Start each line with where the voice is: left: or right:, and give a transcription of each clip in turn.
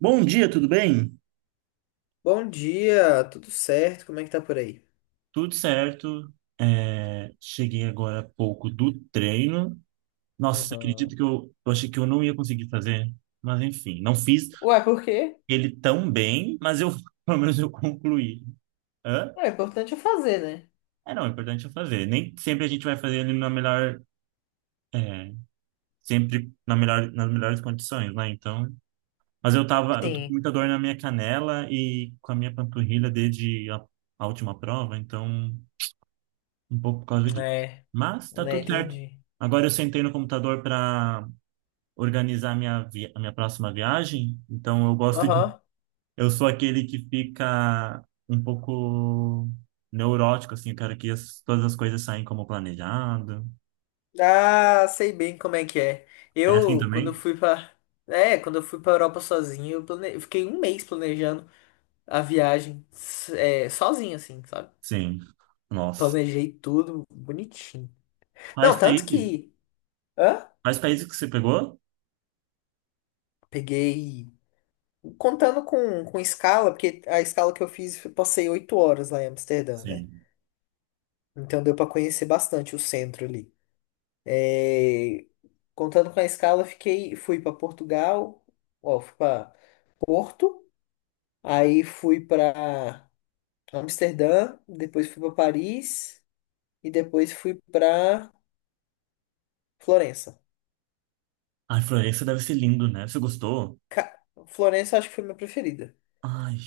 right: Bom dia, tudo bem?
left: Bom dia, tudo certo? Como é que tá por aí?
right: Tudo certo. Cheguei agora há pouco do treino. Nossa, você
left: Uhum.
right: acredita que eu achei que eu não ia conseguir fazer? Mas enfim, não fiz
left: Ué, por quê?
right: ele tão bem, mas eu pelo menos eu concluí. Hã?
left: Ué, o importante é fazer, né?
right: É, não, o importante é fazer. Nem sempre a gente vai fazer ele na melhor, é, sempre na melhor, nas melhores condições, né? Então, mas eu tô com
left: Sim,
right: muita dor na minha canela e com a minha panturrilha desde a última prova, então um pouco por causa disso.
left: é,
right: Mas tá
left: né,
right: tudo certo.
left: entendi.
right: Agora eu sentei no computador para organizar a minha próxima viagem, então eu gosto de
left: Aham.
right: eu sou aquele que fica um pouco neurótico assim, eu quero que todas as coisas saem como planejado.
left: Ah, sei bem como é que é.
right: É assim
left: Eu, quando eu
right: também?
left: fui pra. É, quando eu fui pra Europa sozinho, eu fiquei um mês planejando a viagem, sozinho, assim, sabe?
right: Sim. Nossa.
left: Planejei tudo bonitinho.
right: Quais
left: Não, tanto
right: países?
left: que. Hã?
right: Quais países que você pegou?
left: Peguei. Contando com escala, porque a escala que eu fiz, eu passei oito horas lá em Amsterdã, né?
right: Sim.
left: Então deu para conhecer bastante o centro ali. É, Contando com a escala, fui para Portugal, ó, fui para Porto, aí fui para Amsterdã, depois fui para Paris e depois fui para Florença.
right: Ai, Florença deve ser lindo, né? Você gostou?
left: Ca- Florença acho que foi minha preferida.
right: Ai.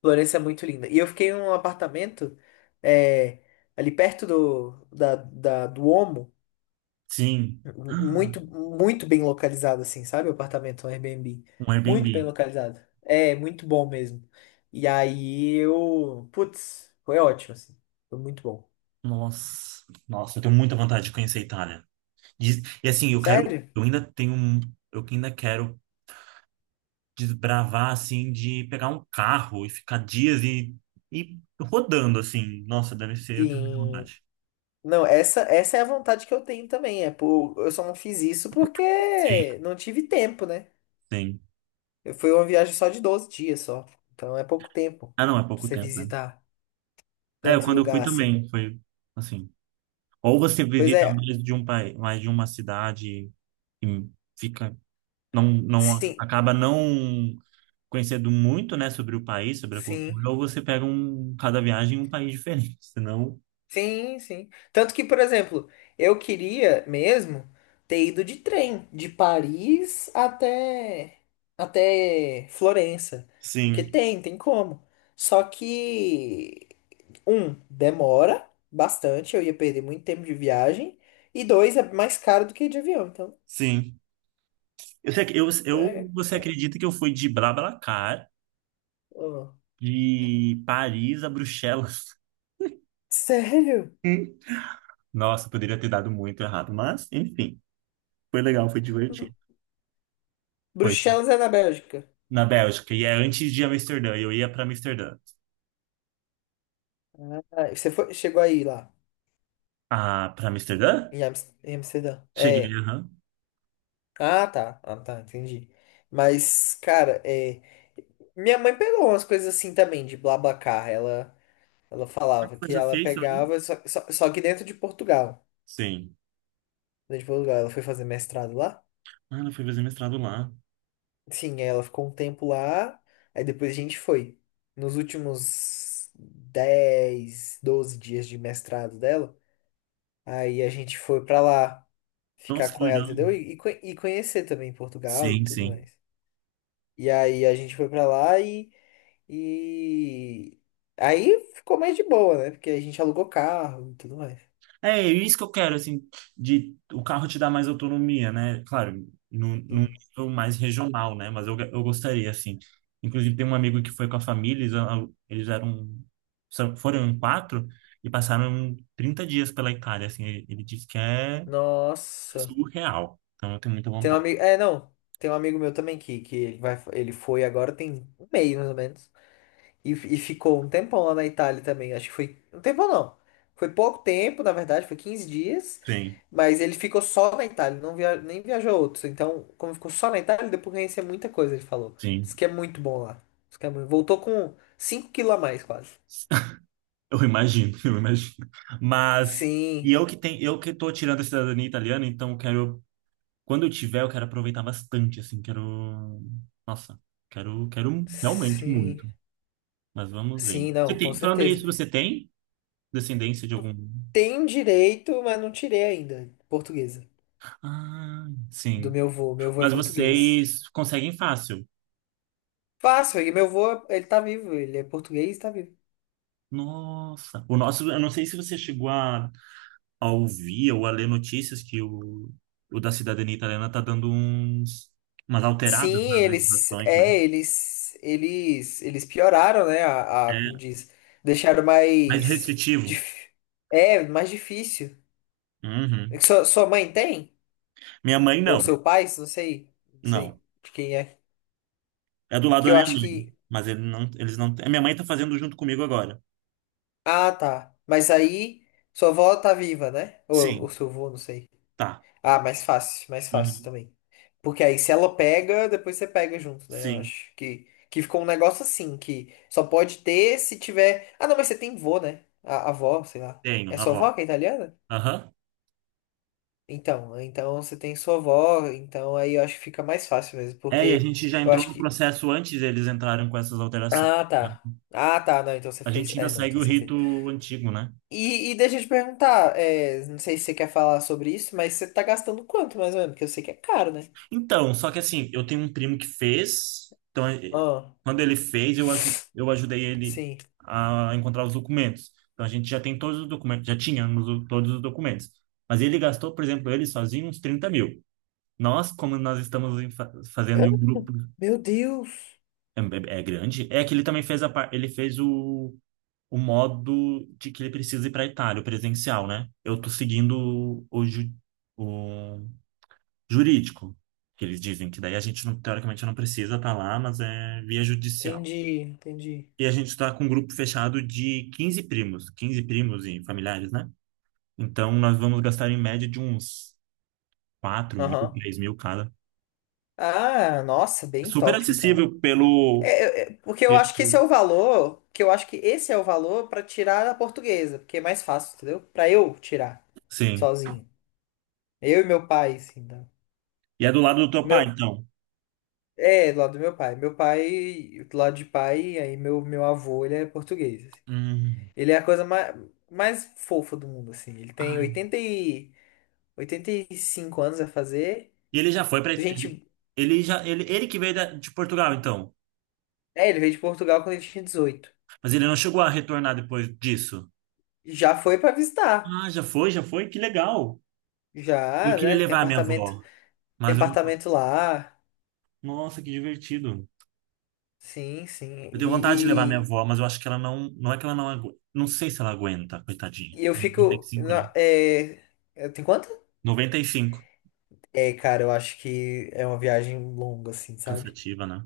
left: Florença é muito linda. E eu fiquei num apartamento é, ali perto do Omo,
right: Sim.
left: muito, muito bem localizado, assim, sabe? O apartamento, um Airbnb.
right: Ah, um
left: Muito bem
right: Airbnb.
left: localizado. É, muito bom mesmo. E aí eu. Putz, foi ótimo, assim. Foi muito bom.
right: Nossa, nossa, eu tenho muita vontade de conhecer a Itália. E assim, eu quero,
left: Sério?
right: eu ainda quero desbravar assim, de pegar um carro e ficar dias e rodando assim. Nossa, deve ser, eu tenho muita
left: Sim.
right: vontade.
left: Não, essa é a vontade que eu tenho também. É por, eu só não fiz isso
right: Sim,
left: porque não tive tempo, né?
right: sim.
left: eu Foi uma viagem só de 12 dias só. Então é pouco tempo
right: Ah, não, é
left: pra
right: pouco
left: você
right: tempo, né?
left: visitar
right: É,
left: tanto
right: quando eu fui
left: lugar assim.
right: também, foi assim. Ou você
left: Pois
right: visita
left: é,
right: mais de um país, mais de uma cidade e fica, não
left: sim,
right: acaba não conhecendo muito, né, sobre o país, sobre a
left: sim,
right: cultura, ou você pega um, cada viagem um país diferente, senão...
left: sim. Tanto que, por exemplo, eu queria mesmo ter ido de trem, de Paris até Florença, porque
right: Sim,
left: tem como. Só que um, demora bastante, eu ia perder muito tempo de viagem, e dois, é mais caro do que de avião, então
right: sim. Eu, sei que-
left: então é
right: eu, você
left: complicado.
right: acredita que eu fui de BlaBlaCar,
left: Ó.
right: de Paris a Bruxelas?
left: Sério?
right: Hum. Nossa, poderia ter dado muito errado, mas enfim, foi legal, foi divertido. Foi
left: Bruxelas é na Bélgica.
right: na Bélgica, e é antes de Amsterdã, eu ia para Amsterdã.
left: Ah, você foi, chegou aí lá.
right: Ah, para Amsterdã?
left: Em Amsterdã.
right: Cheguei,
left: É.
right: aham.
left: Ah, tá. Ah, tá, entendi. Mas, cara, é. Minha mãe pegou umas coisas assim também, de BlaBlaCar. Ela falava
right: Você
left: que
right: já
left: ela
right: fez também?
left: pegava, só que dentro de Portugal.
right: Sim.
left: Dentro de Portugal, ela foi fazer mestrado lá.
right: Ah, ela foi fazer mestrado lá.
left: Sim, aí ela ficou um tempo lá. Aí depois a gente foi. Nos últimos 10, 12 dias de mestrado dela, aí a gente foi pra lá ficar
right: Nossa, que
left: com ela,
right: legal.
left: entendeu? E conhecer também Portugal e
right: Sim,
left: tudo
right: sim.
left: mais. E aí a gente foi pra lá e aí ficou mais de boa, né? Porque a gente alugou carro e tudo mais.
right: É, é isso que eu quero, assim, de o carro te dar mais autonomia, né? Claro, num
left: Sim.
right: nível mais regional, né? Mas eu gostaria, assim. Inclusive, tem um amigo que foi com a família, eles, alu- eles eram, são- foram em quatro e passaram 30 dias pela Itália, assim. Ele disse que é
left: Nossa.
right: surreal. Então, eu tenho muita
left: Tem um
right: vontade.
left: amigo. É, não. Tem um amigo meu também que ele vai, ele foi agora tem um mês, mais ou menos. E ficou um tempão lá na Itália também. Acho que foi. Um tempão não. Foi pouco tempo, na verdade, foi 15 dias.
right: Sim,
left: Mas ele ficou só na Itália, não via, nem viajou outros. Então, como ficou só na Itália, deu pra conhecer muita coisa, ele falou. Isso
right: sim.
left: que é muito bom lá. Diz que é muito- Voltou com cinco quilos a mais, quase.
right: Eu imagino, eu imagino. Mas,
left: Sim,
right: e eu que tenho, eu que tô tirando a cidadania italiana, então eu quero, quando eu tiver, eu quero aproveitar bastante, assim, quero... Nossa, quero, quero realmente
left: sim,
right: muito, mas vamos ver.
left: sim,
right: Você
left: não, com
right: tem, falando
left: certeza.
right: nisso, você tem descendência de algum...
left: Tem direito, mas não tirei ainda. Portuguesa.
right: Ah,
left: Do
right: sim.
left: meu avô. Meu avô é
right: Mas
left: português.
right: vocês conseguem fácil.
left: Fácil, e meu avô, ele tá vivo, ele é português e tá vivo.
right: Nossa. O nosso, eu não sei se você chegou a ouvir ou a ler notícias que o da cidadania italiana tá dando umas alteradas
left: Sim,
right: nas
left: eles,
right: legislações, né?
left: é, eles pioraram, né? Como
right: É
left: diz, deixaram
right: mais
left: mais,
right: restritivo.
left: é, mais difícil. É
right: Uhum.
left: que sua mãe tem?
right: Minha mãe,
left: Ou
right: não.
left: seu pai? Não sei, não
right: Não.
left: sei de quem é.
right: É do lado
left: Que
right: da
left: eu
right: minha
left: acho
right: mãe.
left: que,
right: Mas eles não. A minha mãe tá fazendo junto comigo agora.
left: ah, tá. Mas aí, sua avó tá viva, né? Ou
right: Sim.
left: seu avô, não sei.
right: Tá.
left: Ah, mais fácil
right: Uhum.
left: também. Porque aí se ela pega, depois você pega junto, né?
right: Sim,
left: Que ficou um negócio assim, que só pode ter se tiver. Ah, não, mas você tem vô, né? A avó, sei lá.
right: tenho,
left: É sua
right: avó.
left: avó que é italiana?
right: Aham.
left: Então, então você tem sua avó, então aí eu acho que fica mais fácil mesmo,
right: É, e a
left: porque
right: gente já
left: eu
right: entrou
left: acho
right: no
left: que.
right: processo antes deles entrarem com essas alterações,
left: Ah,
right: né?
left: tá. Ah, tá, não, então você
right: A gente
left: fez.
right: ainda
left: É, não,
right: segue
left: então
right: o
left: você
right: rito
left: fez.
right: antigo, né?
left: E deixa eu te perguntar, é, não sei se você quer falar sobre isso, mas você tá gastando quanto mais ou menos? Porque eu sei que é caro, né?
right: Então, só que assim, eu tenho um primo que fez, então
left: Ah,
right: quando ele fez, eu ajudei ele
left: sim.
right: a encontrar os documentos. Então a gente já tem todos os documentos, todos os documentos. Mas ele gastou, por exemplo, ele sozinho uns 30 mil. Nós, como nós estamos fazendo em um grupo
left: Meu Deus!
right: é grande, é que ele também fez ele fez o modo de que ele precisa ir para a Itália, o presencial, né? Eu tô seguindo o jurídico, que eles dizem que daí a gente não, teoricamente não precisa estar lá, mas é via judicial.
left: Entendi, entendi.
right: E a gente está com um grupo fechado de 15 primos, 15 primos e familiares, né? Então nós vamos gastar em média de uns 4 mil,
left: Aham.
right: 3 mil cada.
left: Ah, nossa, bem
right: Super
left: top então.
right: acessível pelo
left: É, porque eu acho que esse
right: pelo-
left: é o valor, que eu acho que esse é o valor pra tirar a portuguesa, porque é mais fácil, entendeu? Pra eu tirar
right: sim.
left: sozinho. Eu e meu pai, assim, tá?
right: E é do lado do teu pai,
left: Meu,
right: então.
left: é, do lado do meu pai. Meu pai, do lado de pai, aí meu avô, ele é português, assim.
right: Hum.
left: Ele é a coisa mais, mais fofa do mundo, assim. Ele tem
right: Ai,
left: 80 e, 85 anos a fazer.
right: e ele já foi para ele,
left: Gente,
right: ele que veio de Portugal, então.
left: é, ele veio de Portugal quando ele tinha 18.
right: Mas ele não chegou a retornar depois disso.
left: Já foi pra visitar.
right: Ah, já foi, que legal. Eu
left: Já, já,
right: queria
left: ele
right: levar a minha avó,
left: tem
right: mas eu não...
left: apartamento lá.
right: Nossa, que divertido.
left: Sim, sim.
right: Eu tenho vontade de levar a minha
left: E, e,
right: avó, mas eu acho que ela não, não é que ela não aguenta, não sei se ela aguenta, coitadinha. Tem noventa e cinco, né?
left: É, tem quanto?
right: Noventa e cinco.
left: É, cara, eu acho que é uma viagem longa, assim, sabe?
right: Cansativa, né?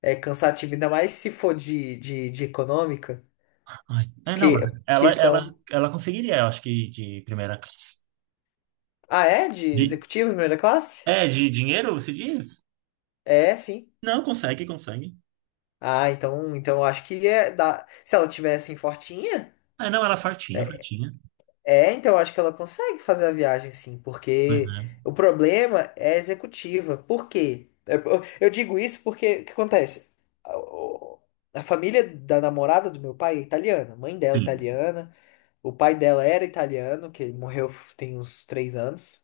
left: É cansativo, ainda mais se for de econômica.
right: Ai, é, não, mas
left: Porque questão.
right: ela conseguiria, eu acho que de primeira classe.
left: Ah, é? De
right: De,
left: executivo, primeira classe?
right: é, de dinheiro, você diz?
left: É, sim.
right: Não, consegue, consegue.
left: Ah, então, então eu acho que é da... se ela tivesse assim, fortinha.
right: Ah, não, era fartinha, fartinha.
left: É, então eu acho que ela consegue fazer a viagem sim,
right: Mas
left: porque o
right: é.
left: problema é a executiva. Por quê? É, eu digo isso porque o que acontece? A o- a família da namorada do meu pai é italiana, a mãe dela é
right: Sim,
left: italiana, o pai dela era italiano, que ele morreu tem uns três anos.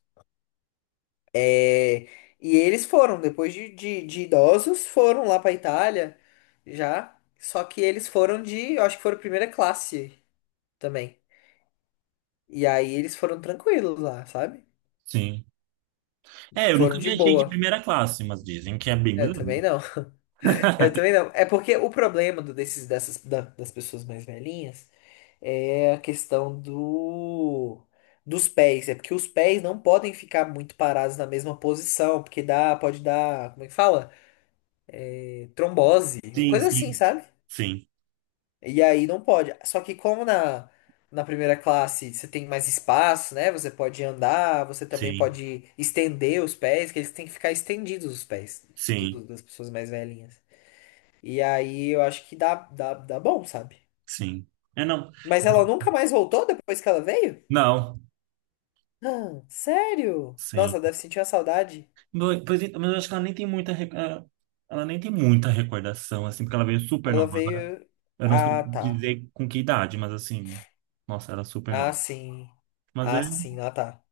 left: É, e eles foram, depois de idosos, foram lá pra Itália já. Só que eles foram de, eu acho que foram primeira classe também. E aí eles foram tranquilos lá, sabe?
right: sim. É, eu
left: Foram
right: nunca
left: de
right: viajei de
left: boa.
right: primeira classe, mas dizem que é bem
left: Eu
right: melhor.
left: também não. Eu também não. É porque o problema das pessoas mais velhinhas é a questão dos pés. É porque os pés não podem ficar muito parados na mesma posição, porque dá, pode dar, como é que fala? É, Trombose, uma
right: Sim,
left: coisa assim,
right: sim.
left: sabe?
right: Sim,
left: E aí não pode. Só que como na primeira classe você tem mais espaço, né? Você pode andar, você também
right: sim,
left: pode estender os pés, que eles têm que ficar estendidos os pés
right: sim,
left: das pessoas mais velhinhas. E aí eu acho que dá bom, sabe?
right: sim. É, não.
left: Mas ela nunca mais voltou depois que ela veio?
right: Não,
left: Ah, sério?
right: sim.
left: Nossa, deve sentir uma saudade.
right: Pois, então, mas eu acho que ela nem tem muita... ah, ela nem tem muita recordação, assim, porque ela veio super
left: Ela
right: nova.
left: veio.
right: Eu não sei
left: Ah, tá.
right: dizer com que idade, mas assim... Nossa, era super
left: Ah,
right: nova.
left: sim.
right: Mas é.
left: Ah, sim, ah, tá.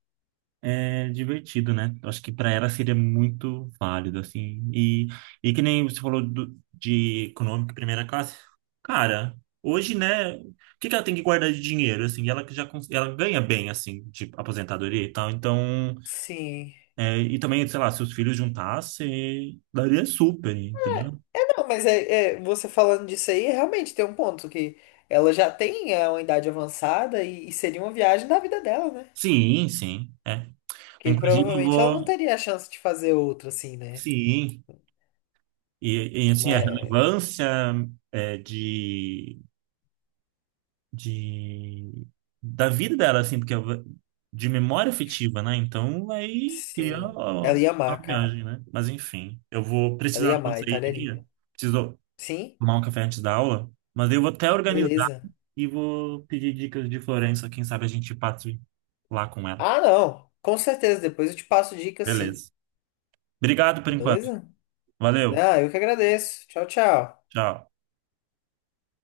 right: É divertido, né? Eu acho que para ela seria muito válido, assim. E que nem você falou de econômico e primeira classe. Cara, hoje, né? O que que ela tem que guardar de dinheiro, assim? Ela que ela ganha bem, assim, de aposentadoria e tal. Então,
left: Sim.
right: é, e também, sei lá, se os filhos juntassem, daria super, entendeu?
left: É, não, mas é, é, você falando disso aí, realmente tem um ponto que ela já tem é, uma idade avançada e seria uma viagem da vida dela, né?
right: Sim, sim, é.
left: Que
right: Inclusive, eu
left: provavelmente ela não
right: vou...
left: teria a chance de fazer outra, assim, né?
right: Sim. E, assim, a
left: Mas,
right: relevância é, de da vida dela, assim, de memória afetiva, né? Então vai criar
left: sim. Ela ia amar,
right: uma
left: cara.
right: viagem, né? Mas enfim, eu vou
left: Ela
right: precisar
left: ia
right: de uma
left: amar, a Itália é
right: saída,
left: linda.
right: preciso
left: Sim?
right: tomar um café antes da aula, mas eu vou até organizar
left: Beleza.
right: e vou pedir dicas de Florença, quem sabe a gente passa lá com ela.
left: Ah, não. Com certeza. Depois eu te passo dicas, sim.
right: Beleza. Obrigado por enquanto.
left: Beleza?
right: Valeu.
left: Ah, eu que agradeço. Tchau, tchau.
right: Tchau.